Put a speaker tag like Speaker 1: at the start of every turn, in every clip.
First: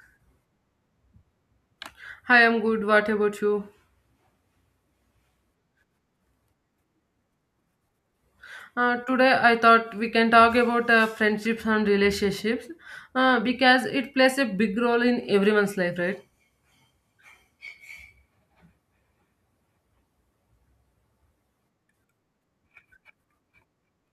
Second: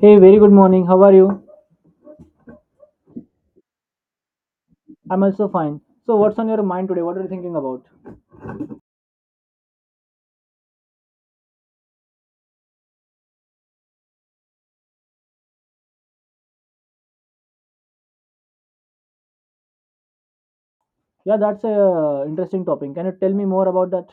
Speaker 1: Hey, very good morning. How are you?
Speaker 2: Hi, I'm good. What about you?
Speaker 1: I'm also fine. So, what's on your mind today? What are you thinking about?
Speaker 2: Today, I thought we can talk about friendships and relationships, because it plays a big role in everyone's life, right?
Speaker 1: Yeah, that's a interesting topic. Can you tell me more about that?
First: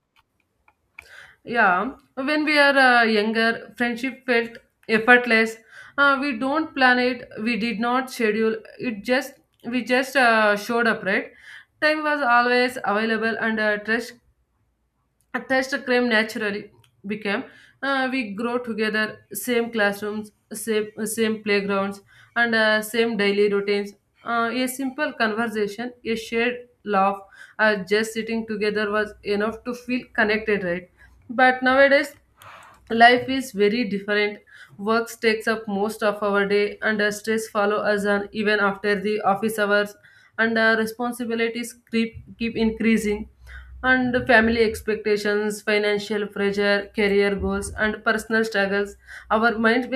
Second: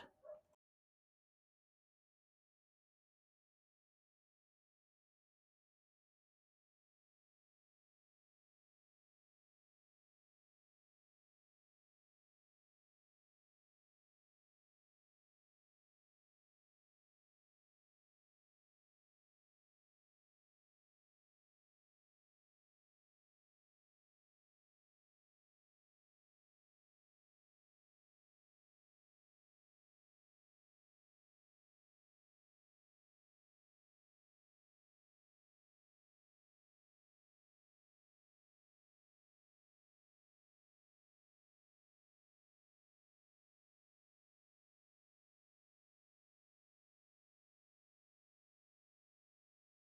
Speaker 2: Yeah, when we are younger, friendship felt effortless. We don't plan it. We did not schedule. It just we just showed up, right? Time was always available, and trust. At times the crime naturally became, we grow together, same classrooms, same playgrounds, and same daily routines. A simple conversation, a shared laugh, just sitting together was enough to feel connected, right? But nowadays, life is very different. Work takes up most of our day, and stress follow us on even after the office hours, and responsibilities keep increasing, and family expectations, financial pressure, career goals, and personal struggles. Our minds,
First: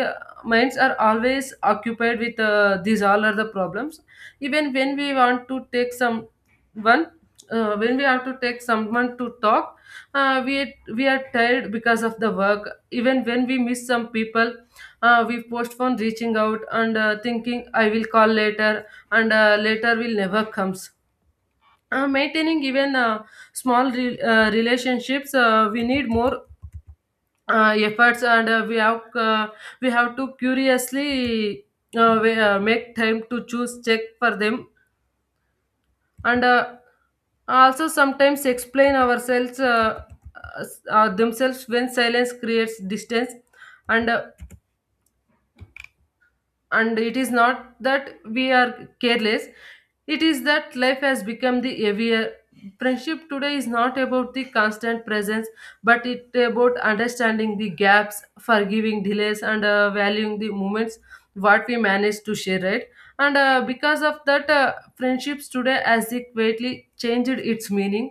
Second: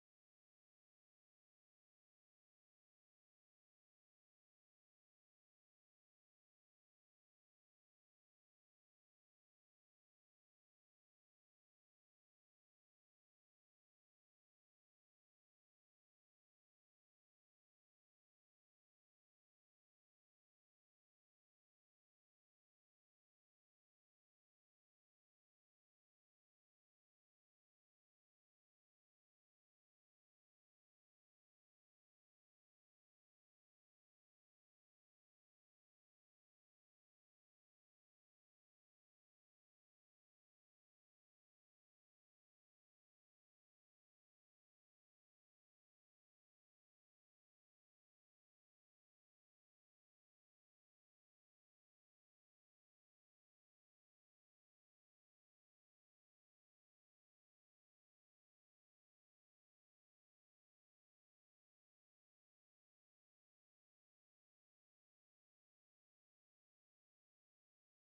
Speaker 2: minds are always occupied with these all are the problems. Even when we want to take some one, when we have to take someone to talk, we are tired because of the work. Even when we miss some people, we postpone reaching out and thinking, I will call later, and later will never come. Maintaining even small relationships, we need more efforts, and we have to curiously, we, make time to choose check for them, and also sometimes explain ourselves, themselves when silence creates distance, and uh, and it is not that we are careless, it is that life has become the heavier. Friendship today is not about the constant presence, but it about understanding the gaps, forgiving delays, and valuing the moments what we manage to share, right? And because of that, friendships today has it greatly changed its meaning.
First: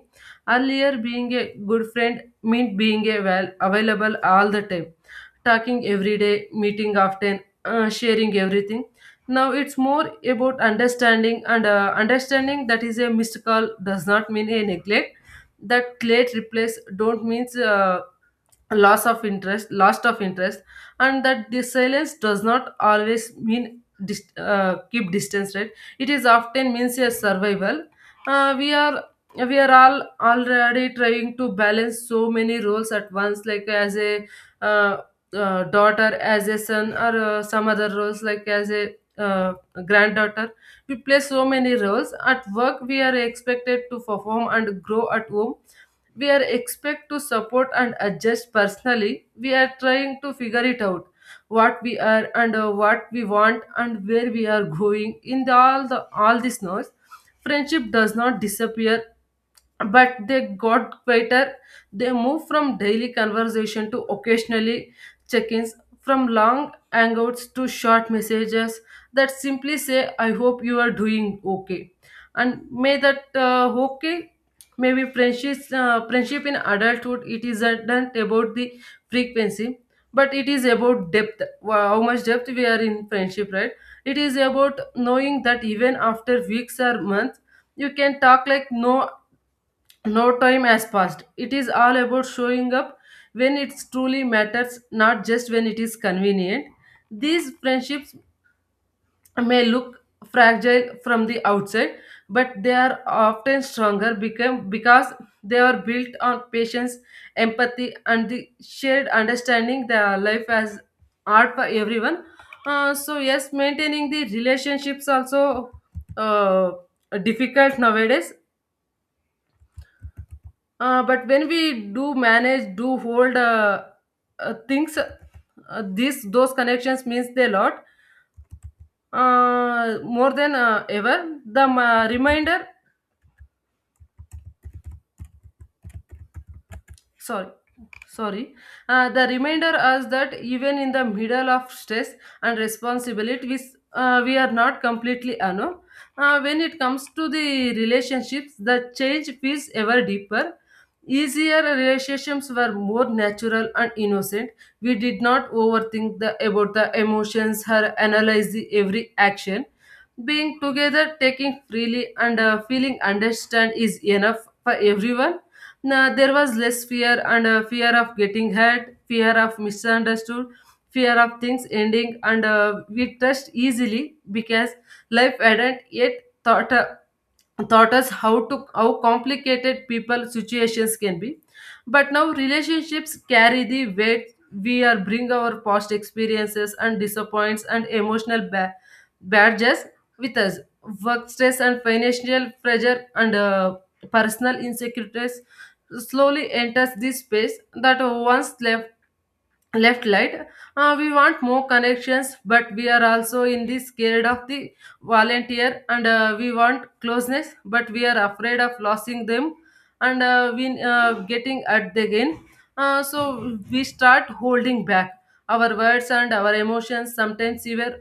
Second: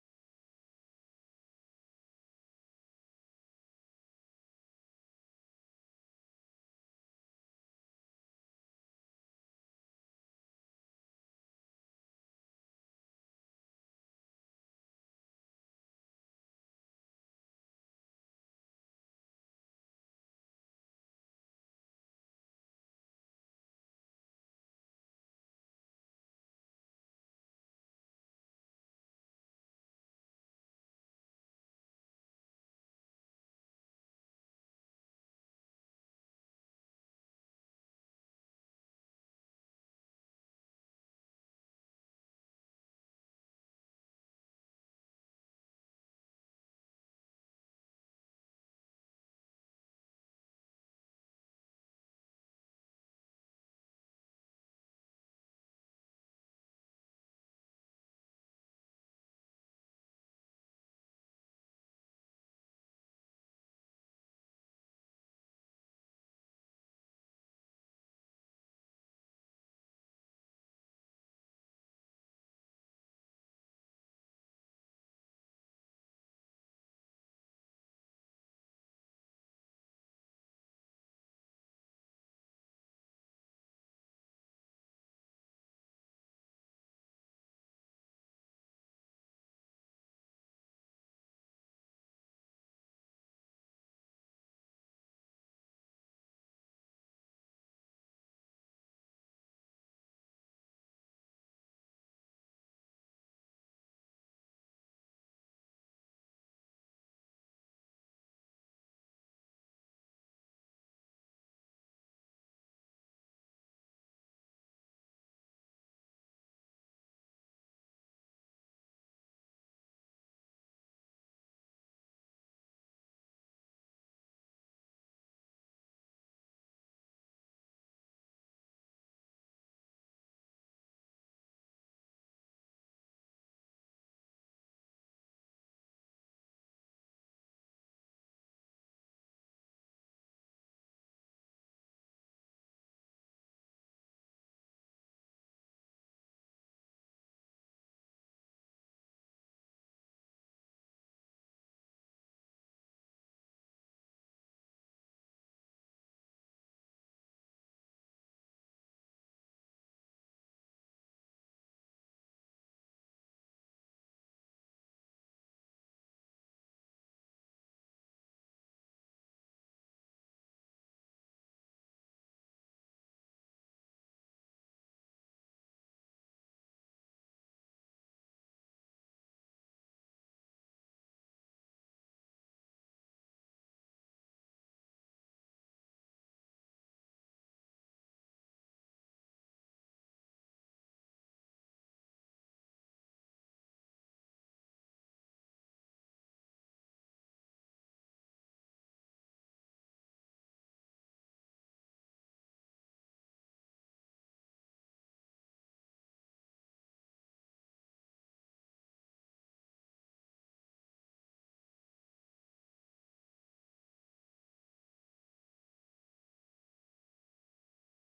Speaker 2: Earlier being a good friend meant being a well available all the time, talking every day, meeting often, sharing everything. Now it's more about understanding and understanding that is a missed call does not mean a neglect. That late replace don't means loss of interest, lost of interest, and that the silence does not always mean keep distance, right? It is often means a survival. Uh, we are we are all already trying to balance so many roles at once, like as a, uh, daughter, as a son, or some other roles like as a granddaughter. We play so many roles. At work we are expected to perform and grow, at home we are expect to support and adjust, personally we are trying to figure it out what we are and what we want and where we are going in the all this noise. Friendship does not disappear, but they got quieter. They moved from daily conversation to occasionally check ins, from long hangouts to short messages that simply say, I hope you are doing okay. And may that okay, maybe friendship, friendship in adulthood, it isn't about the frequency, but it is about depth. Wow, how much depth we are in friendship, right? It is about knowing that even after weeks or months, you can talk like no time has passed. It is all about showing up when it truly matters, not just when it is convenient. These friendships may look fragile from the outside, but they are often stronger become, because they are built on patience, empathy, and the shared understanding that life has art for everyone. So, yes, maintaining the relationships also uh, difficult nowadays. But when we do manage, do hold, things, these those connections means a lot more than ever. The reminder, sorry, sorry, the reminder us that even in the middle of stress and responsibility, we are not completely alone. When it comes to the relationships, the change feels ever deeper. Easier relationships were more natural and innocent. We did not overthink the about the emotions or analyze the every action. Being together, taking freely, and feeling understand is enough for everyone. Now, there was less fear, and fear of getting hurt, fear of misunderstood, fear of things ending, and we trust easily because life hadn't yet taught Uh, taught us how to how complicated people situations can be. But now relationships carry the weight. We are bring our past experiences and disappoints and emotional badges with us. Work stress and financial pressure and personal insecurities slowly enters this space that once left light. We want more connections but we are also in this scared of the volunteer, and we want closeness but we are afraid of losing them, and we getting at the again. So we start holding back our words and our emotions, sometimes even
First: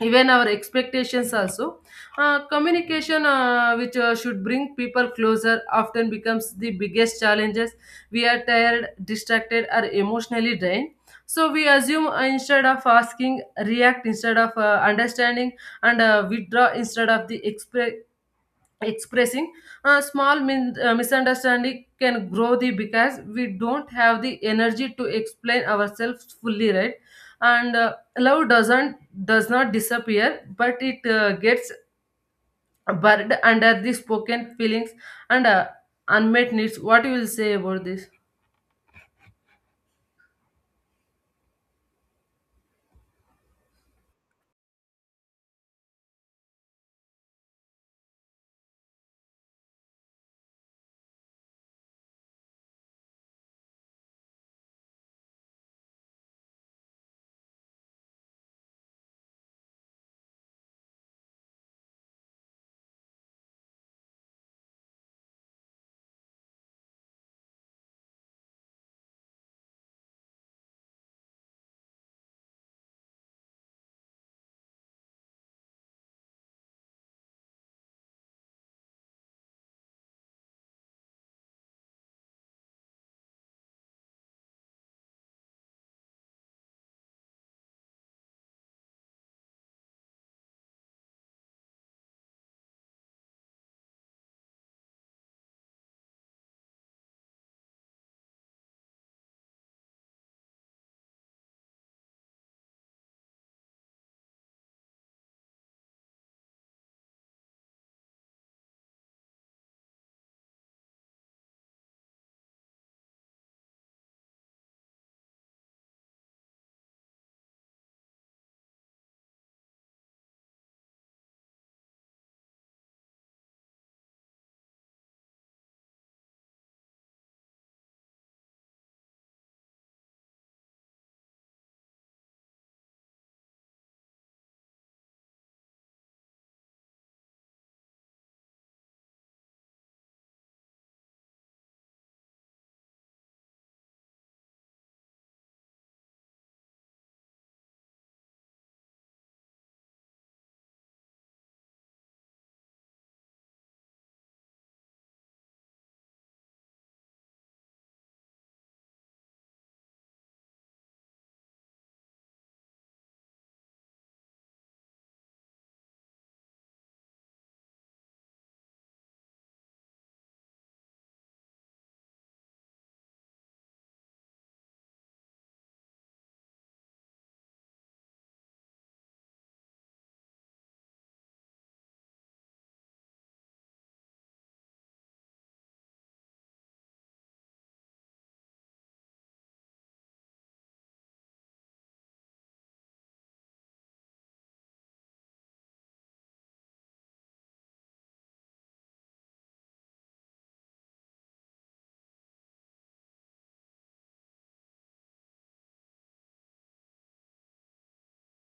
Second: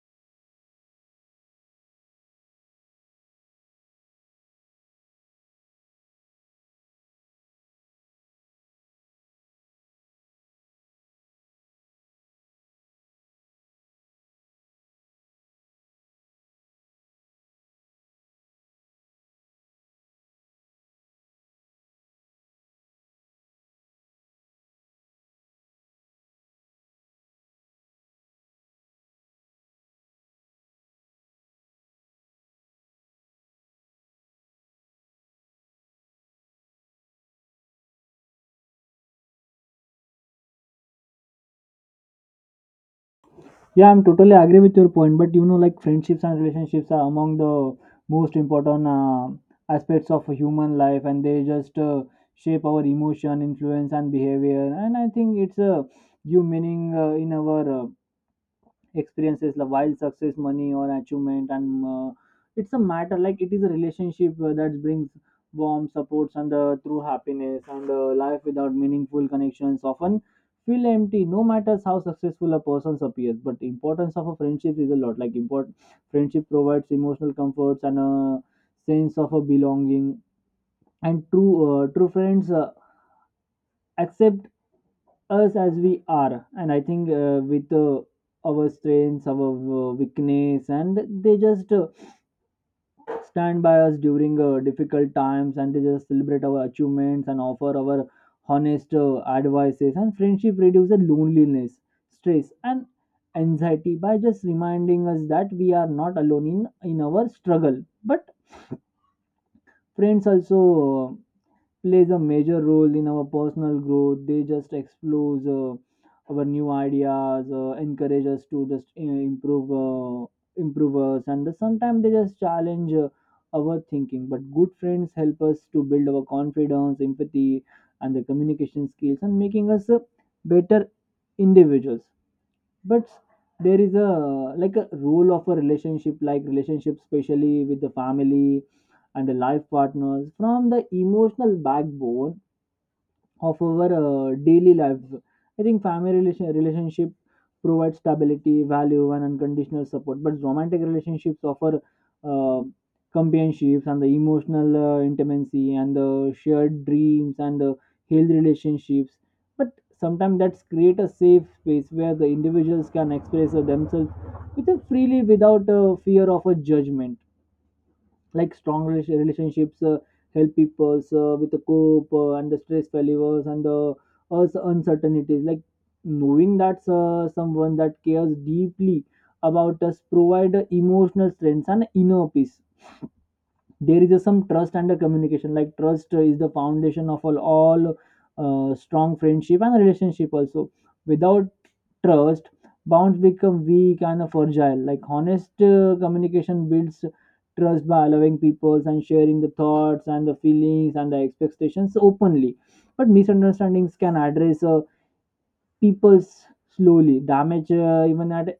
Speaker 2: even our expectations also. Communication, which should bring people closer, often becomes the biggest challenges. We are tired, distracted, or emotionally drained, so we assume instead of asking, react instead of understanding, and withdraw instead of the expressing. A small misunderstanding can grow the because we don't have the energy to explain ourselves fully, right? And love does not disappear, but it gets buried under the spoken feelings and unmet needs. What you will say about this?
Speaker 1: Yeah, I'm totally agree with your point, but you know, like friendships and relationships are among the most important aspects of human life, and they just shape our emotion, influence, and behavior. And I think it's a give meaning in our experiences like while success money or achievement and it's a matter like it is a relationship that brings warm supports and true happiness and life without meaningful connections often feel empty no matter how successful a person appears. But the importance of a friendship is a lot like important. Friendship provides emotional comforts and a sense of a belonging, and true true friends accept us as we are, and I think with our strengths, our weakness, and they just stand by us during difficult times, and they just celebrate our achievements and offer our honest advices. And friendship reduces loneliness, stress, and anxiety by just reminding us that we are not alone in our struggle. But friends also plays a major role in our personal growth. They just explores our new ideas, encourage us to just you know, improve, improve us, and sometimes they just challenge our thinking. But good friends help us to build our confidence, empathy, and the communication skills, and making us better individuals. But there is a like a rule of a relationship, like relationship, especially with the family and the life partners from the emotional backbone of our daily lives. I think family relationship provides stability, value, and unconditional support, but romantic relationships offer uh, companionships and the emotional intimacy and the shared dreams and the healthy relationships. But sometimes that's create a safe space where the individuals can express themselves with a freely without a fear of a judgment, like strong relationships help people with the cope and the stress failures and the also uncertainties, like knowing that someone that cares deeply about us provide emotional strength and inner peace. There is a some trust and a communication, like trust is the foundation of all strong friendship and relationship also. Without trust, bonds become weak and fragile, like honest communication builds trust by allowing people and sharing the thoughts and the feelings and the expectations openly. But misunderstandings can address people's slowly damage even at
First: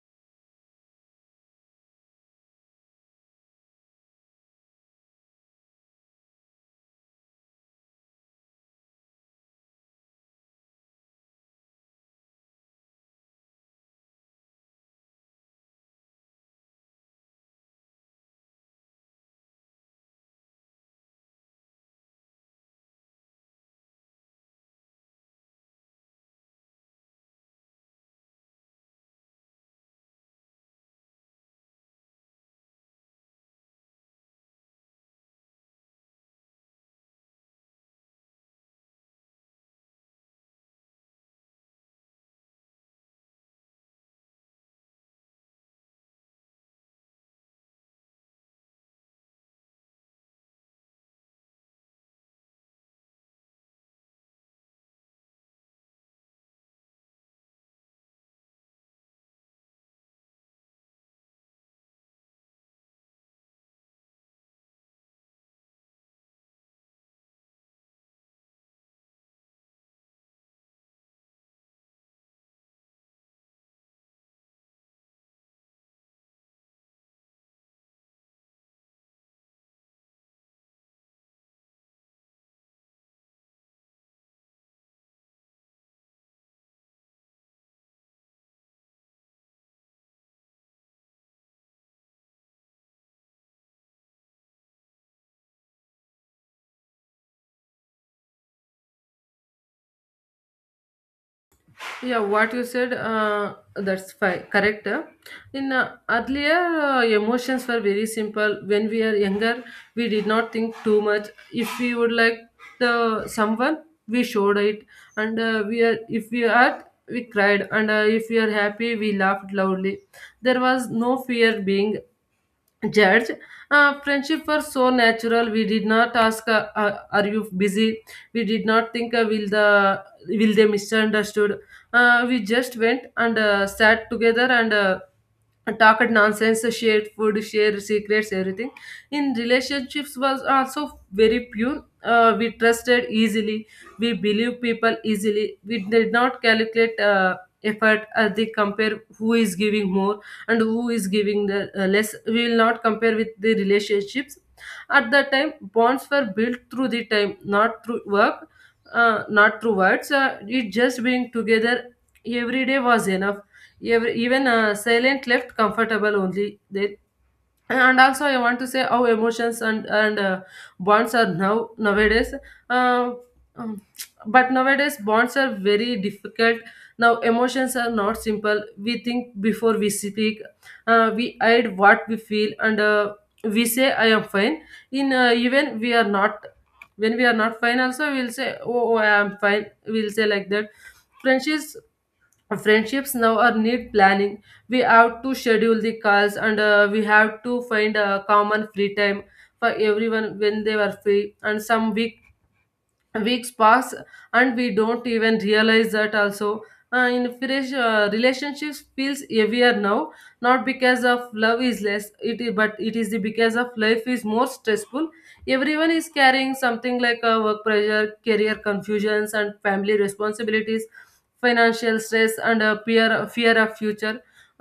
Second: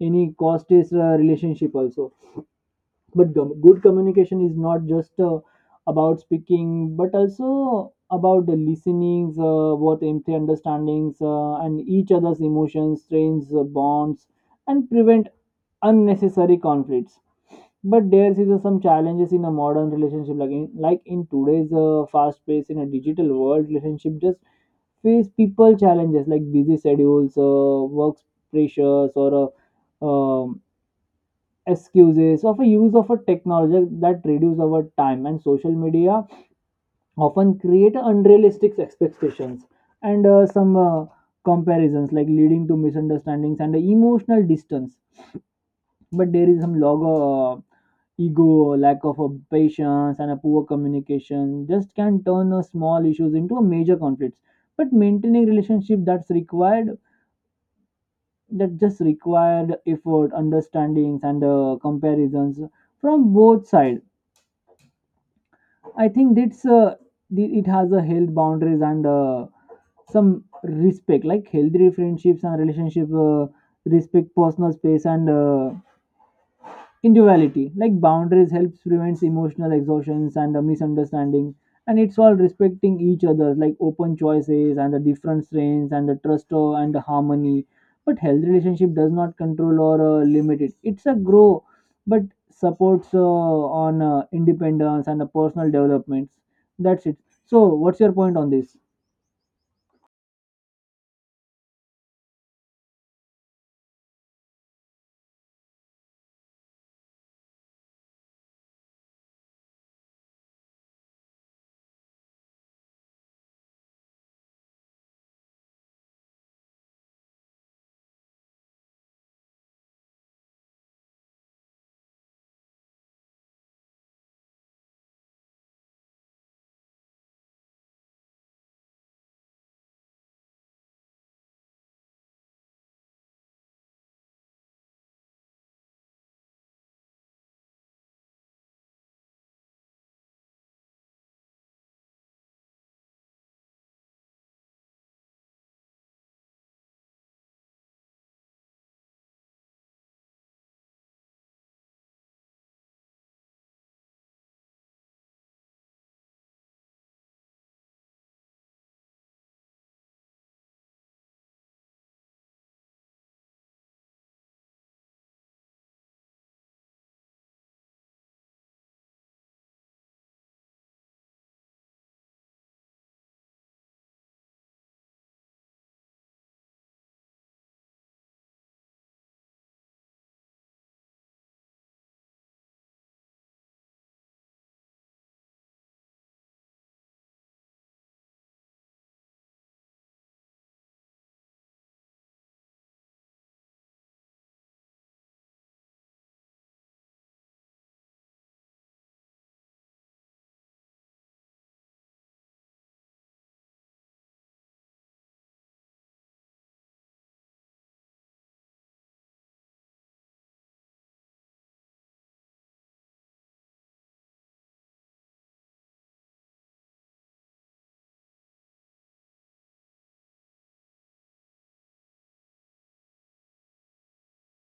Speaker 1: any cost is relationship also. But gum good communication is not just about speaking, but also about the listenings what empty understandings and each other's emotions strains bonds and prevent unnecessary conflicts. But there is some challenges in a modern relationship, like like in today's fast pace in a digital world relationship just face people challenges like busy schedules, work pressures, or um, excuses of a use of a technology that reduce our time, and social media often create unrealistic expectations and some comparisons, like leading to misunderstandings and emotional distance. But there is some log ego, lack of patience, and a poor communication just can turn small issues into a major conflicts. But maintaining relationship that's required that just required effort, understandings, and comparisons from both sides. I think that's it has a health boundaries and some respect, like healthy friendships and relationships respect personal space and individuality, like boundaries helps prevents emotional exhaustions and the misunderstanding, and it's all respecting each other, like open choices and the different strains and the trust and the harmony. But health relationship does not control or limit it, it's a grow but supports on independence and the personal developments. That's it. So what's your point on this?
Speaker 2: Yeah, what you said, that's correct. In earlier, emotions were very simple. When we are younger, we did not think too much. If we would like the someone, we showed it, and we are if we are we cried, and if we are happy, we laughed loudly. There was no fear being judge. Friendship was so natural, we did not ask, are you busy, we did not think, will they misunderstood. We just went and sat together and talked nonsense, shared food, shared secrets, everything. In relationships was also very pure, we trusted easily, we believe people easily, we did not calculate effort as they compare who is giving more and who is giving the less, we will not compare with the relationships at that time. Bonds were built through the time, not through work, not through words, it just being together every day was enough. Even silent left comfortable only there. And also I want to say how emotions and bonds are now nowadays. uh, um, but nowadays bonds are very difficult. Now emotions are not simple, we think before we speak, we hide what we feel, and we say, I am fine. In even we are not, when we are not fine also, we'll say, oh, oh, I am fine, we'll say like that. Friendships friendships now are need planning, we have to schedule the calls, and we have to find a common free time for everyone, when they were free, and some weeks pass and we don't even realize that also. In fresh relationships feels heavier now, not because of love is less it is, but it is the because of life is more stressful. Everyone is carrying something like a work pressure, career confusions, and family responsibilities, financial stress, and a fear of future.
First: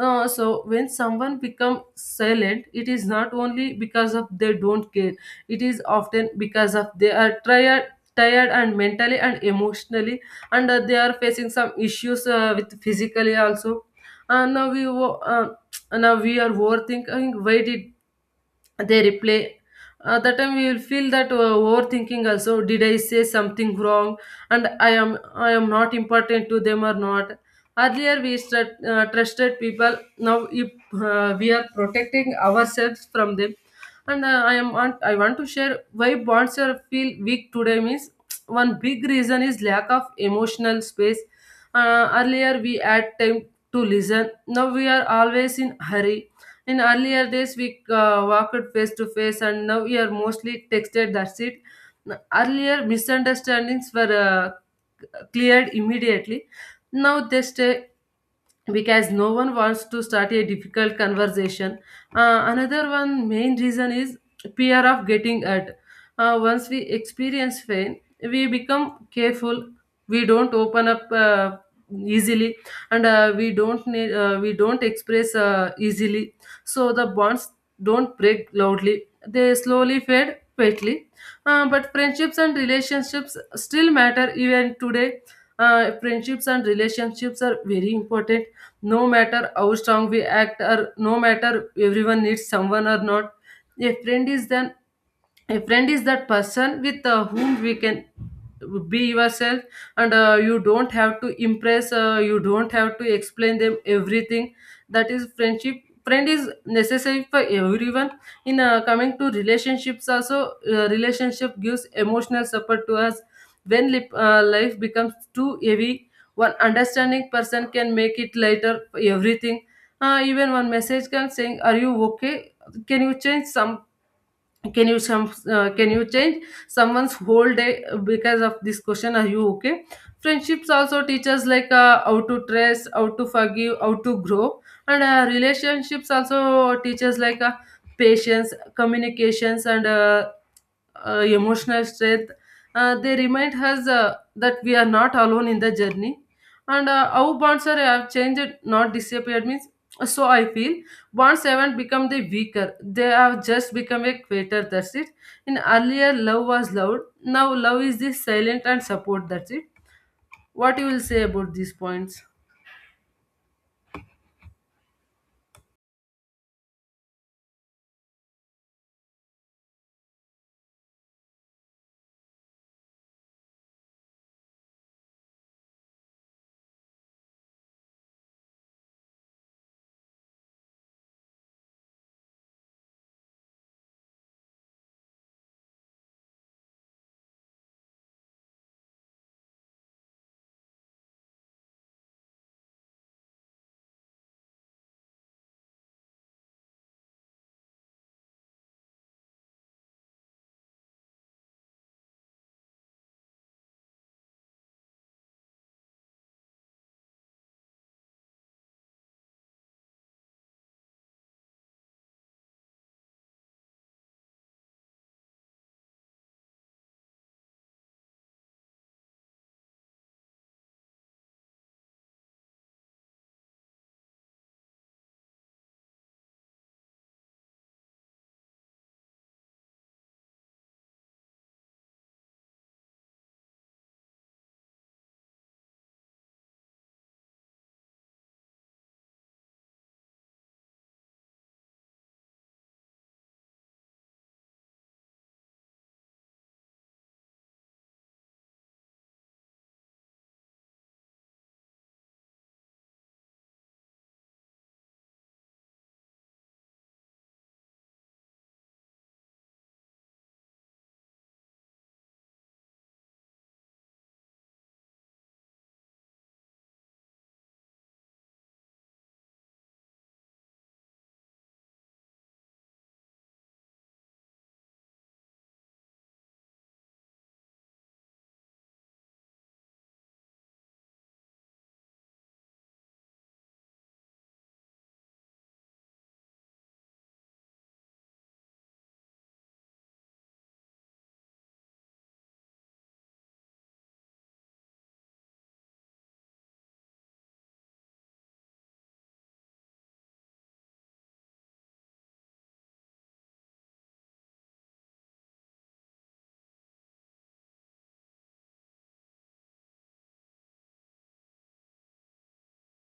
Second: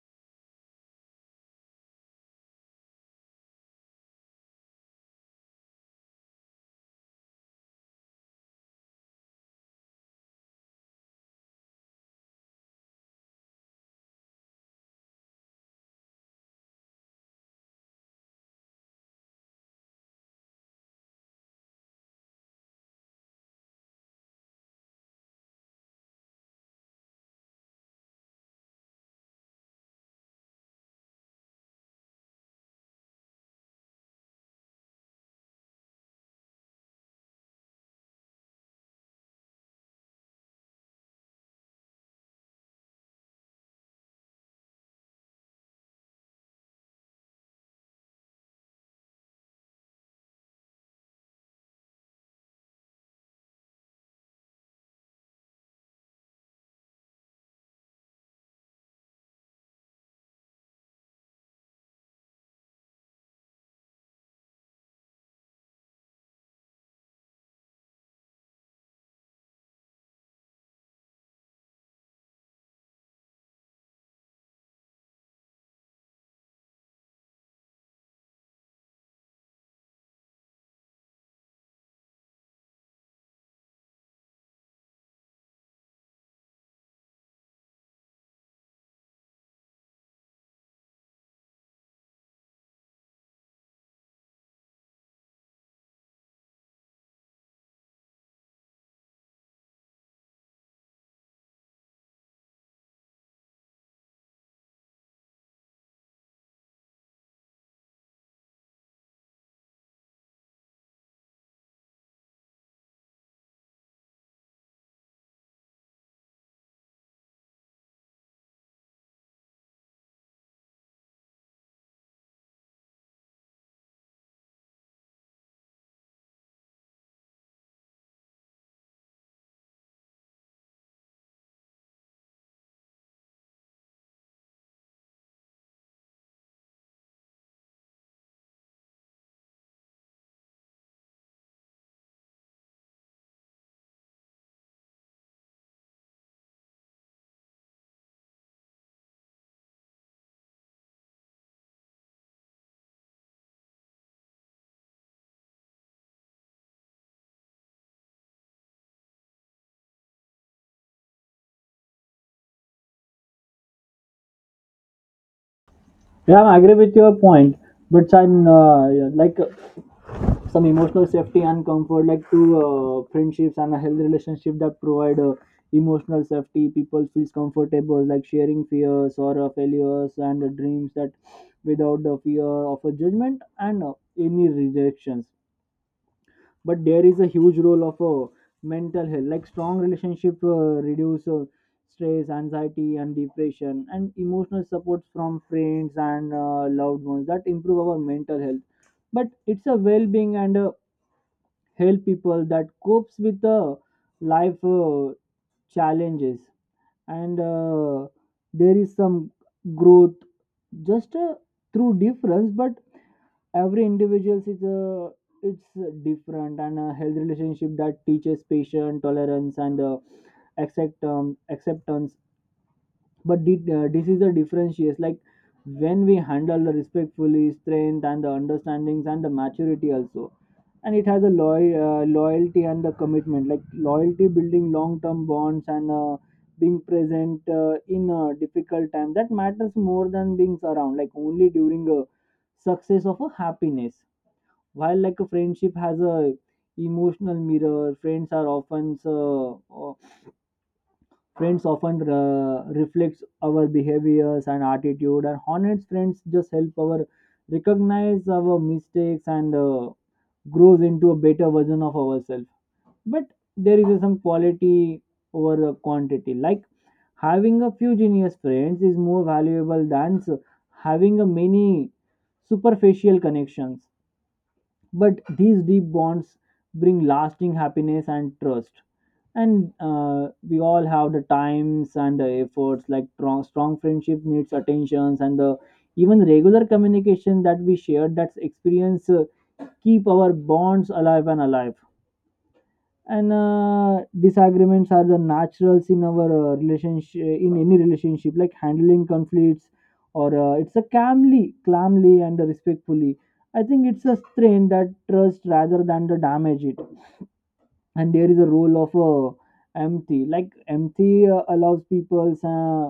Speaker 2: So when someone become silent, it is not only because of they don't care, it is often because of they are tired and mentally and emotionally, and they are facing some issues, with physically also. And now we are overthinking, why did they replay, that time we will feel that, overthinking also, did I say something wrong, and I am not important to them or not. Earlier we trusted people, now if, we are protecting ourselves from them. And I want to share why bonds are feel weak today means one big reason is lack of emotional space. Earlier we had time to listen, now we are always in hurry. In earlier days, we walked face to face, and now we are mostly texted, that's it. Earlier, misunderstandings were cleared immediately. Now they stay because no one wants to start a difficult conversation. Another one main reason is fear of getting hurt. Once we experience pain, we become careful. We don't open up easily, and we don't express easily. So the bonds don't break loudly, they slowly fade quietly. But friendships and relationships still matter even today. Friendships and relationships are very important, no matter how strong we act or no matter everyone needs someone or not. a friend is then a friend is that person with whom we can be yourself, and you don't have to impress, you don't have to explain them everything. That is friendship. Friend is necessary for everyone. In Coming to relationships also, relationship gives emotional support to us. When life becomes too heavy, one understanding person can make it lighter for everything. Even one message can saying, are you okay, can you change some, can you some, can you change someone's whole day because of this question, are you okay? Friendships also teach us, like, how to trust, how to forgive, how to grow. And relationships also teach us, like, patience, communications, and emotional strength. They remind us that we are not alone in the journey. And how bonds are have changed, not disappeared means. So I feel bonds haven't become the weaker. They have just become a quieter. That's it. In earlier, love was loud. Now love is this silent and support. That's it. What you will say about these points?
Speaker 1: Yeah, I agree with your point, but I'm like some emotional safety and comfort like to friendships and a healthy relationship that provide emotional safety. People feels comfortable like sharing fears or failures and dreams that without the fear of a judgment and any rejections. But there is a huge role of mental health, like strong relationship reduce stress, anxiety, and depression, and emotional support from friends and loved ones that improve our mental health, but it's a well-being and help people that copes with the life challenges. And there is some growth just through difference, but every individual is it's different, and a health relationship that teaches patience, tolerance, and acceptance. But this is the differentiates, like when we handle the respectfully strength and the understandings and the maturity also. And it has a loyalty and the commitment, like loyalty building long term bonds, and being present in a difficult time that matters more than being around, like only during a success of a happiness. While like a friendship has a emotional mirror, friends often reflects our behaviors and attitude, and honest friends just help our recognize our mistakes and grows into a better version of ourselves. But there is some quality over the quantity. Like having a few genius friends is more valuable than having a many superficial connections. But these deep bonds bring lasting happiness and trust. And we all have the times and the efforts, like strong friendship needs attentions and the even regular communication that we share, that's experience keep our bonds alive. And disagreements are the naturals in our relationship in any relationship, like handling conflicts or it's a calmly and respectfully. I think it's a strain that trust rather than the damage it. And there is a role of empathy, like empathy allows people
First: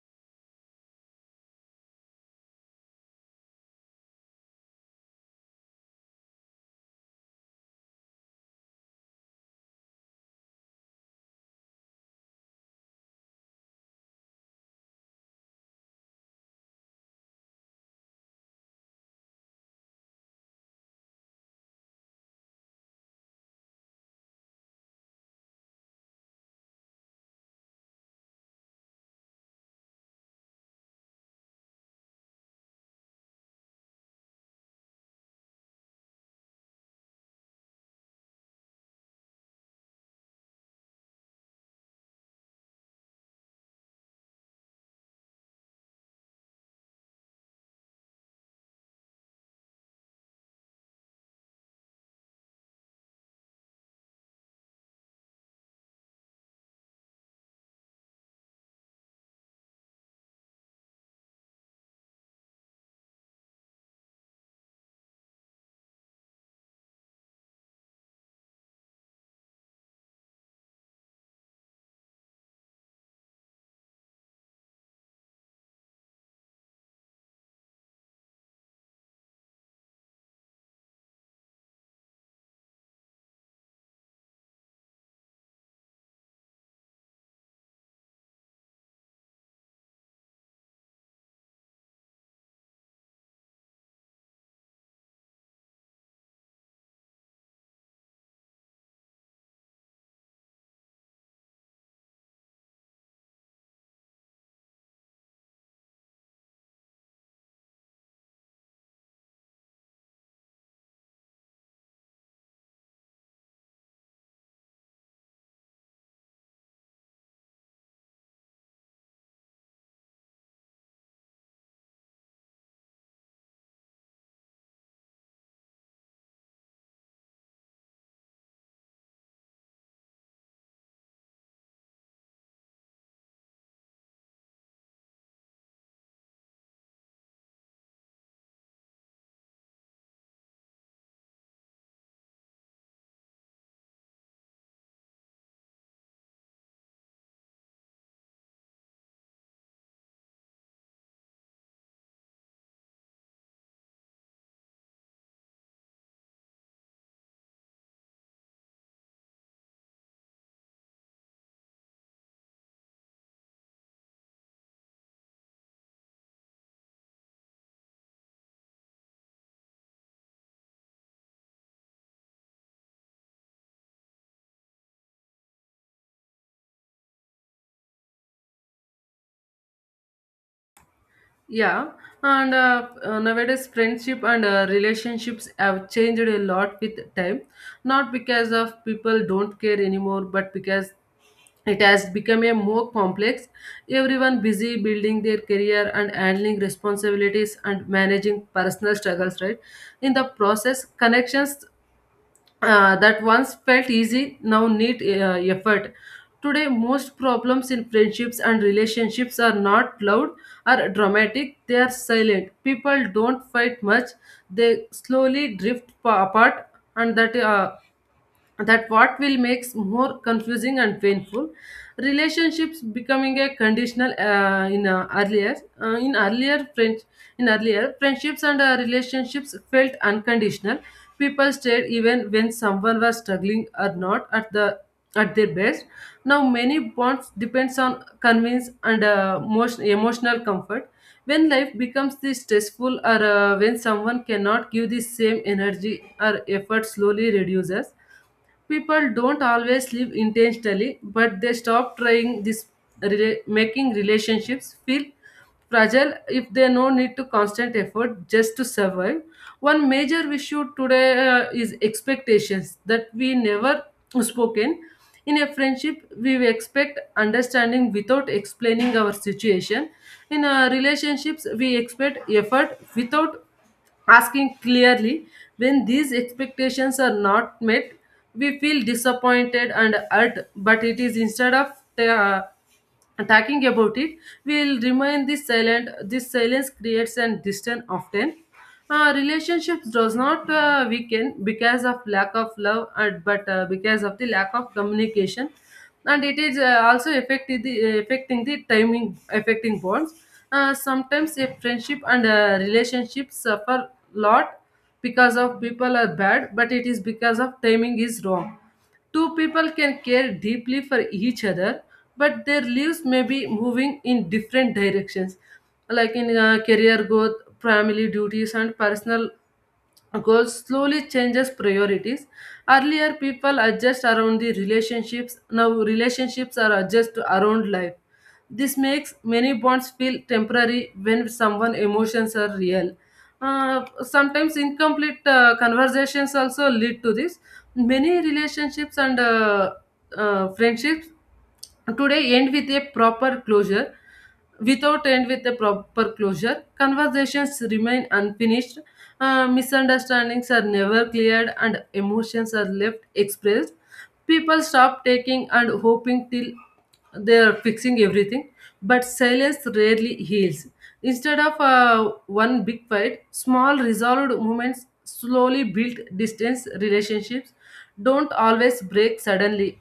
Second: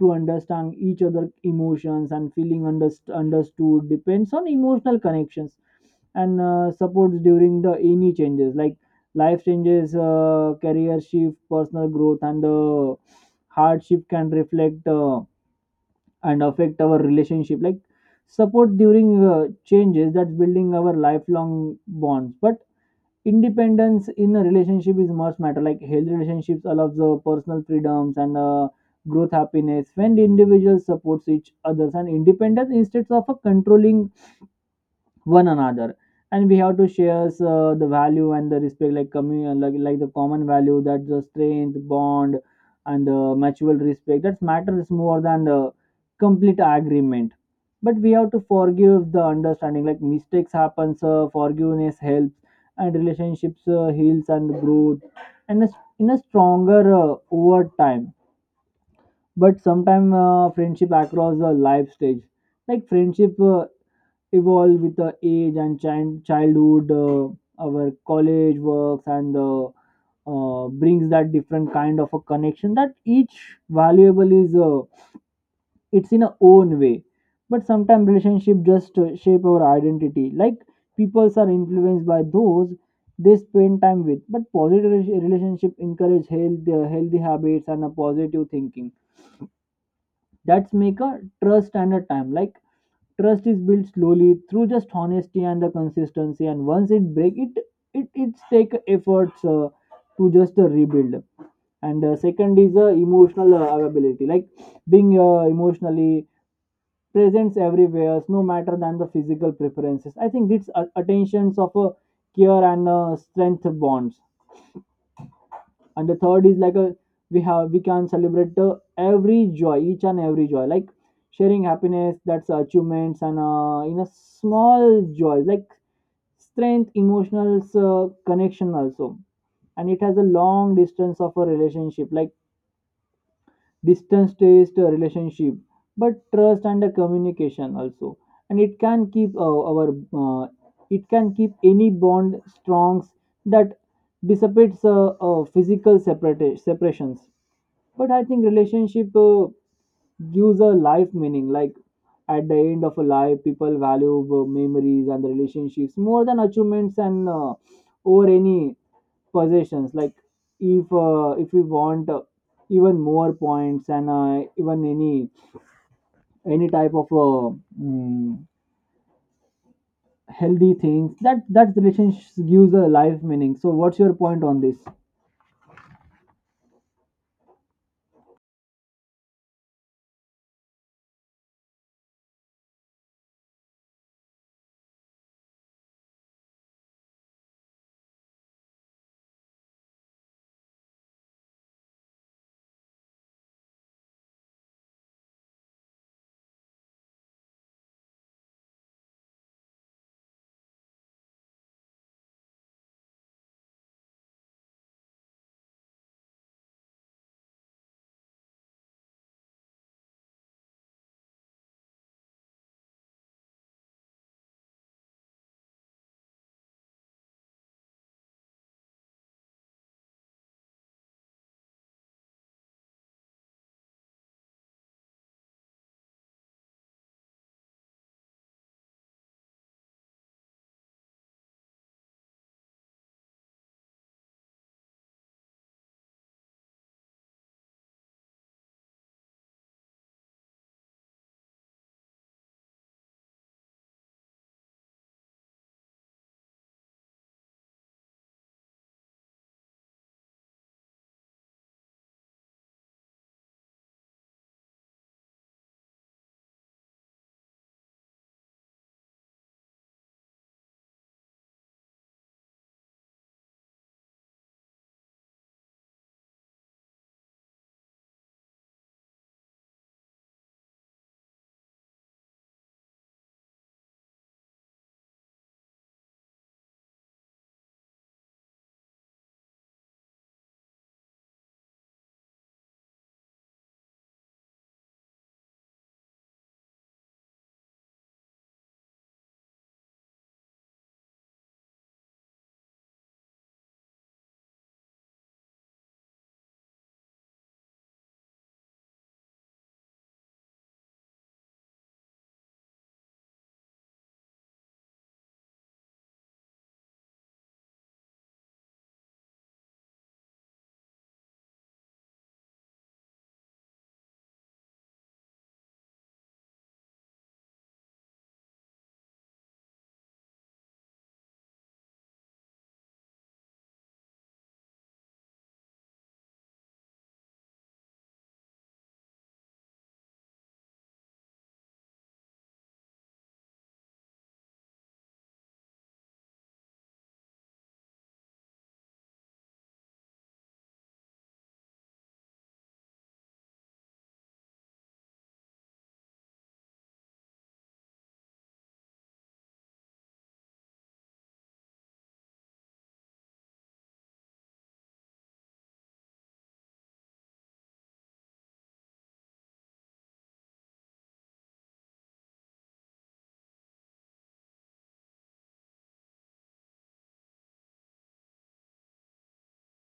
Speaker 1: to understand each other emotions and feeling understood depends on emotional connections and supports during the any changes, like life changes, career shift, personal growth, and hardship can reflect and affect our relationship, like support during changes that's building our lifelong bonds. But independence in a relationship is much matter, like healthy relationships allows the personal freedoms and growth happiness when the individual supports each others and independence instead of a controlling one another. And we have to share the value and the respect, like the common value that the strength bond and the mutual respect that matters more than the complete agreement. But we have to forgive the understanding, like mistakes happens, forgiveness helps and relationships heals and growth and in a stronger over time. But sometimes friendship across the life stage, like friendship evolve with the age, and childhood, our college works, and brings that different kind of a connection that each valuable is it's in a own way. But sometimes relationship just shape our identity. Like peoples are influenced by those they spend time with. But positive relationship encourage healthy habits and a positive thinking. That's make a trust and a time, like trust is built slowly through just honesty and the consistency. And once it break, it it's take efforts to just rebuild. And second is emotional availability, like being emotionally presence everywhere, no matter than the physical preferences. I think it's attentions of a care and strength bonds. And the third is like a we have we can celebrate every joy, each and every joy, like sharing happiness that's achievements and in a small joy, like strength emotional connection also. And it has a long distance of a relationship, like distance based relationship but trust and the communication also. And it can keep our uh, it can keep any bond strong, that dissipates physical separate separations. But I think relationship gives a life meaning, like at the end of a life people value memories and the relationships more than achievements and over any possessions. Like if we want even more points and even any type of mm, healthy things that that relationship gives a life meaning. So what's your point on this?
Speaker 2: Yeah, and nowadays friendship and relationships have changed a lot with time. Not because of people don't care anymore, but because it has become a more complex. Everyone busy building their career and handling responsibilities and managing personal struggles. Right, in the process, connections that once felt easy now need effort. Today, most problems in friendships and relationships are not loud or dramatic, they are silent. People don't fight much, they slowly apart, and that what will makes more confusing and painful. Relationships becoming a conditional, in earlier friendships and relationships felt unconditional. People stayed even when someone was struggling or not at the at their best. Now many bonds depends on convenience and most emotional comfort. When life becomes this stressful or when someone cannot give the same energy or effort slowly reduces. People don't always live intentionally, but they stop trying this, making relationships feel fragile if they no need to constant effort just to survive. One major issue today is expectations that we never spoken. In a friendship, we expect understanding without explaining our situation. In relationships, we expect effort without asking clearly. When these expectations are not met, we feel disappointed and hurt, but it is instead of uh, talking about it, we will remain this silent. This silence creates an distance often. Relationships does not weaken because of lack of love and, but because of the lack of communication. And it is also affected the affecting the timing, affecting bonds. Sometimes a friendship and a relationship suffer lot because of people are bad, but it is because of timing is wrong. Two people can care deeply for each other, but their lives may be moving in different directions, like in career growth, family duties, and personal goals slowly changes priorities. Earlier people adjust around the relationships, now relationships are adjust around life. This makes many bonds feel temporary when someone emotions are real. Uh, Sometimes incomplete conversations also lead to this. Many relationships and friendships today end with a proper closure. Without end with a proper closure, conversations remain unfinished, misunderstandings are never cleared, and emotions are left expressed. People stop taking and hoping till they are fixing everything, but silence rarely heals. Instead of one big fight, small resolved moments slowly build distance. Relationships don't always break suddenly,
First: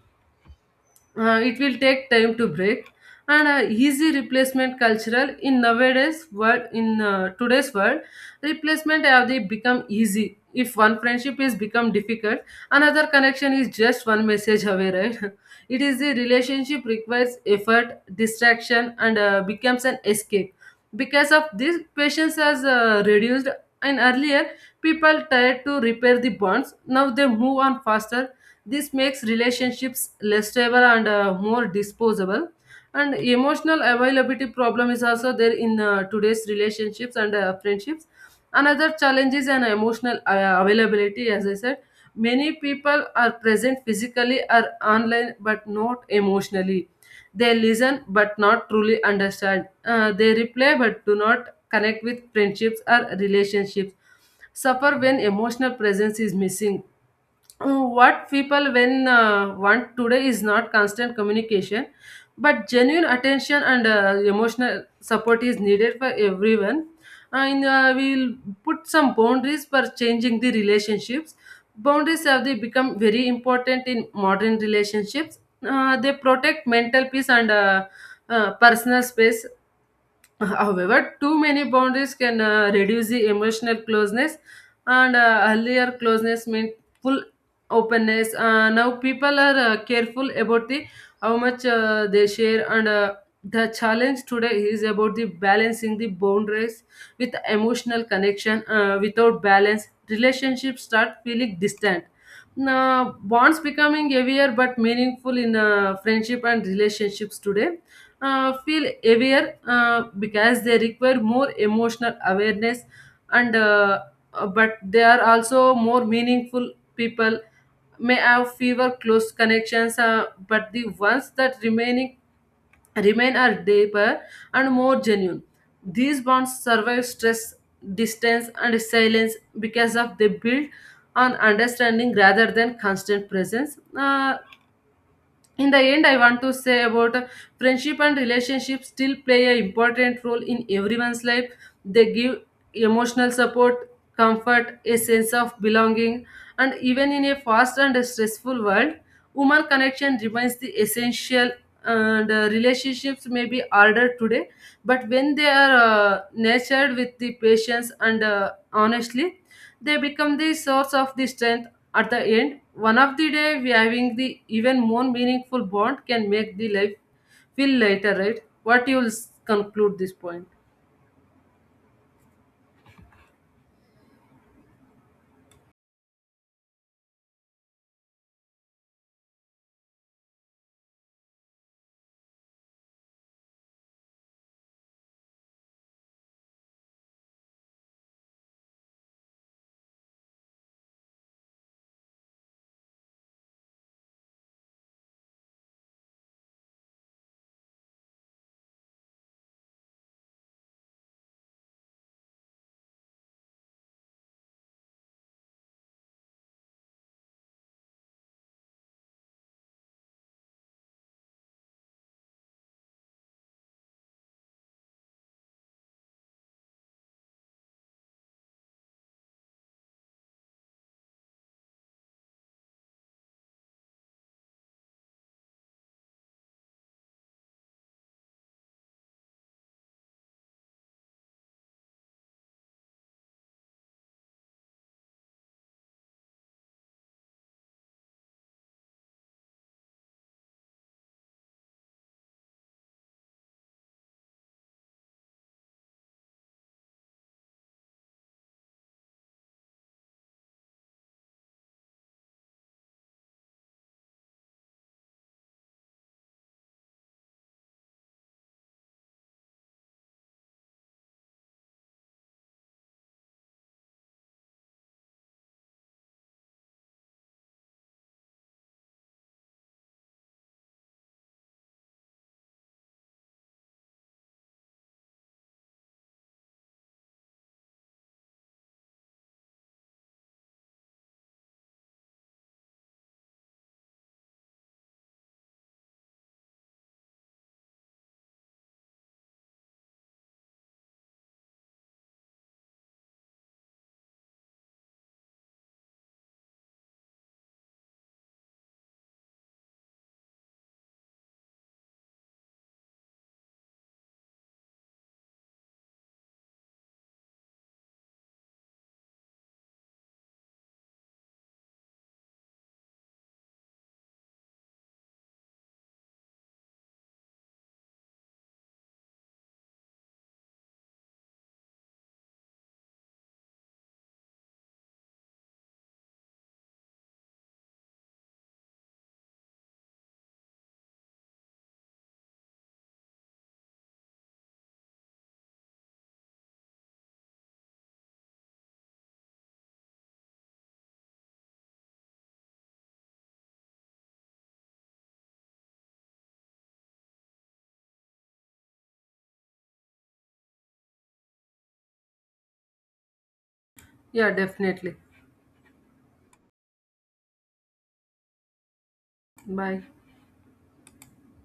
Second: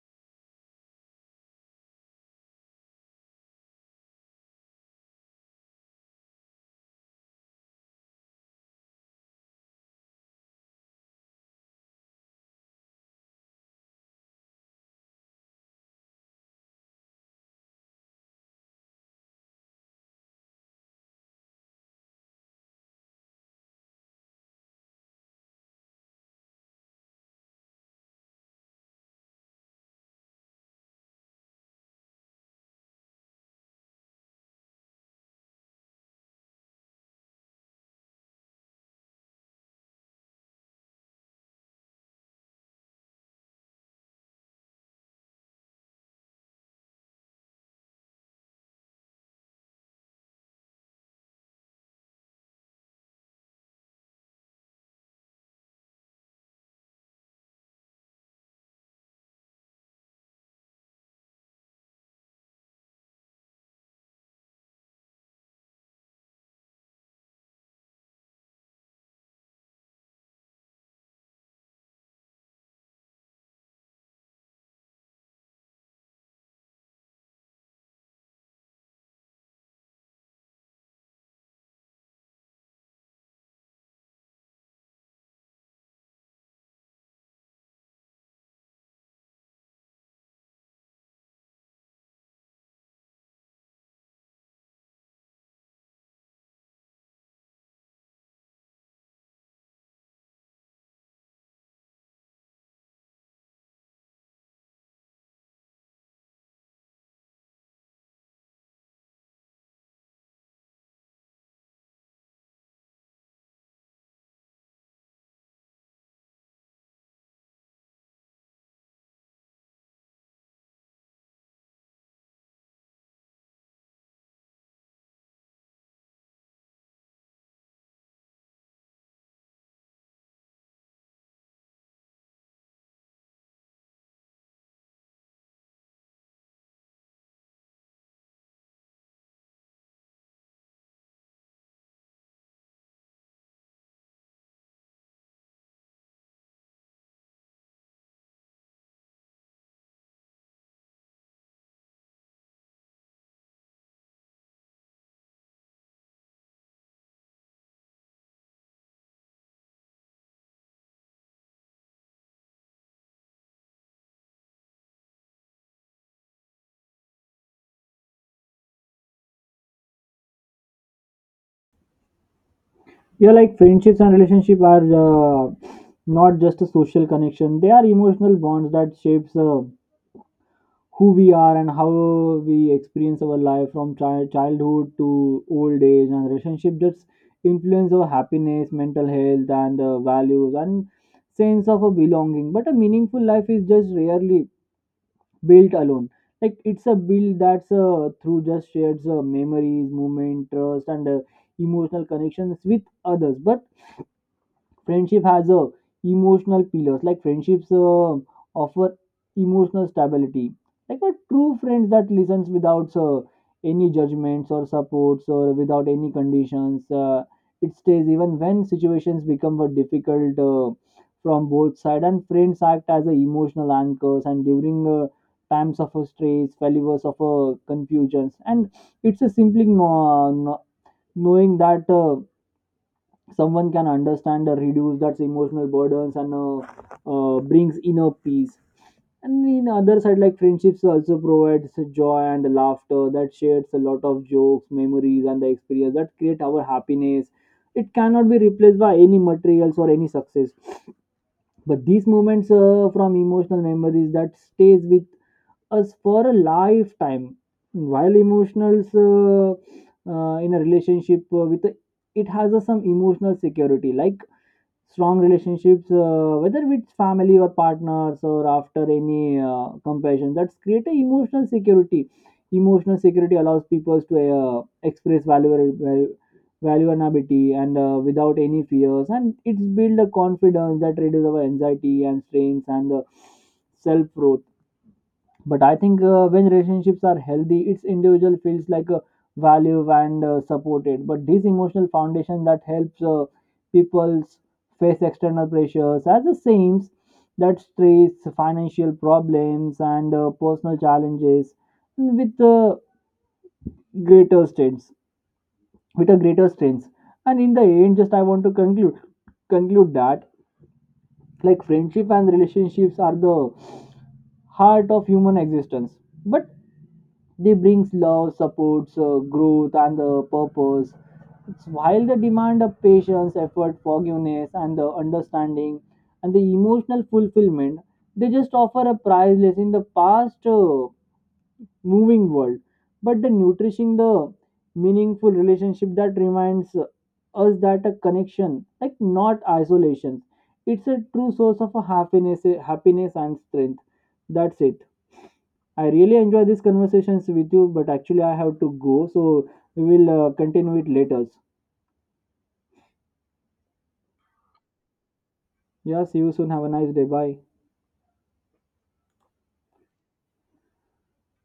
Speaker 2: it will take time to break. And easy replacement cultural in nowadays world, in today's world replacement have they become easy. If one friendship is become difficult, another connection is just one message away, right? It is the relationship requires effort distraction and becomes an escape. Because of this, patience has reduced. And earlier, people tried to repair the bonds, now they move on faster. This makes relationships less stable and more disposable. And emotional availability problem is also there in today's relationships and friendships. Another challenge is an emotional availability, as I said. Many people are present physically or online but not emotionally. They listen but not truly understand. They reply but do not connect with friendships or relationships. Suffer when emotional presence is missing. Oh, what people when want today is not constant communication, but genuine attention, and emotional support is needed for everyone. And we'll put some boundaries for changing the relationships. Boundaries have they become very important in modern relationships. They protect mental peace and personal space. However, too many boundaries can reduce the emotional closeness, and earlier closeness meant full openness. Now people are careful about the how much they share, and the challenge today is about the balancing the boundaries with emotional connection. Without balance, relationships start feeling distant. Now, bonds becoming heavier but meaningful in friendship and relationships today feel aware because they require more emotional awareness, and but they are also more meaningful. People may have fewer close connections, but the ones that remain are deeper and more genuine. These bonds survive stress, distance and silence, because of they build on understanding rather than constant presence. In the end, I want to say about friendship and relationships still play an important role in everyone's life. They give emotional support, comfort, a sense of belonging. And even in a fast and stressful world, human connection remains the essential. And relationships may be harder today, but when they are nurtured with the patience and honestly, they become the source of the strength. At the end one of the day we having the even more meaningful bond can make the life feel lighter, right? what you will s- conclude this point?
Speaker 1: Yeah, like friendships and relationship are not just a social connection, they are emotional bonds that shapes who we are and how we experience our life from childhood to old age, and relationship just influence our happiness, mental health, and values and sense of a belonging. But a meaningful life is just rarely built alone, like it's a build that's through just shared memories, movement, trust, and emotional connections with others. But friendship has a emotional pillars, like friendships offer emotional stability, like a true friend that listens without any judgments or supports or without any conditions. It stays even when situations become difficult from both sides. And friends act as a emotional anchors, and during times of a stress, failures, of a confusions, and it's a simply knowing that someone can understand or reduce that emotional burdens, and brings inner peace. And in other side, like friendships also provides joy and laughter, that shares a lot of jokes, memories, and the experience that create our happiness. It cannot be replaced by any materials or any success. But these moments from emotional memories that stays with us for a lifetime. While emotionals in a relationship it has a some emotional security, like strong relationships, whether with family or partners or after any compassion, that's create a emotional security. Emotional security allows people to express value vulnerability and without any fears, and it's build a confidence that reduces our anxiety and strains and self growth. But I think when relationships are healthy, its individual feels like a value and supported. But this emotional foundation that helps people's face external pressures as the same, that stress, financial problems, and personal challenges with greater strengths with a greater strength. And in the end, just I want to conclude that like friendship and relationships are the heart of human existence. But they brings love, supports, growth, and purpose. It's while they demand of patience, effort, forgiveness, and the understanding, and the emotional fulfillment, they just offer a priceless in the past moving world. But the nourishing the meaningful relationship that reminds us that a connection, like not isolation, it's a true source of a happiness and strength. That's it. I really enjoy these conversations with you, but actually, I have to go, so we will continue it later.
Speaker 2: Yeah, definitely.
Speaker 1: Yeah, see you soon. Have a nice day. Bye.
Speaker 2: Bye.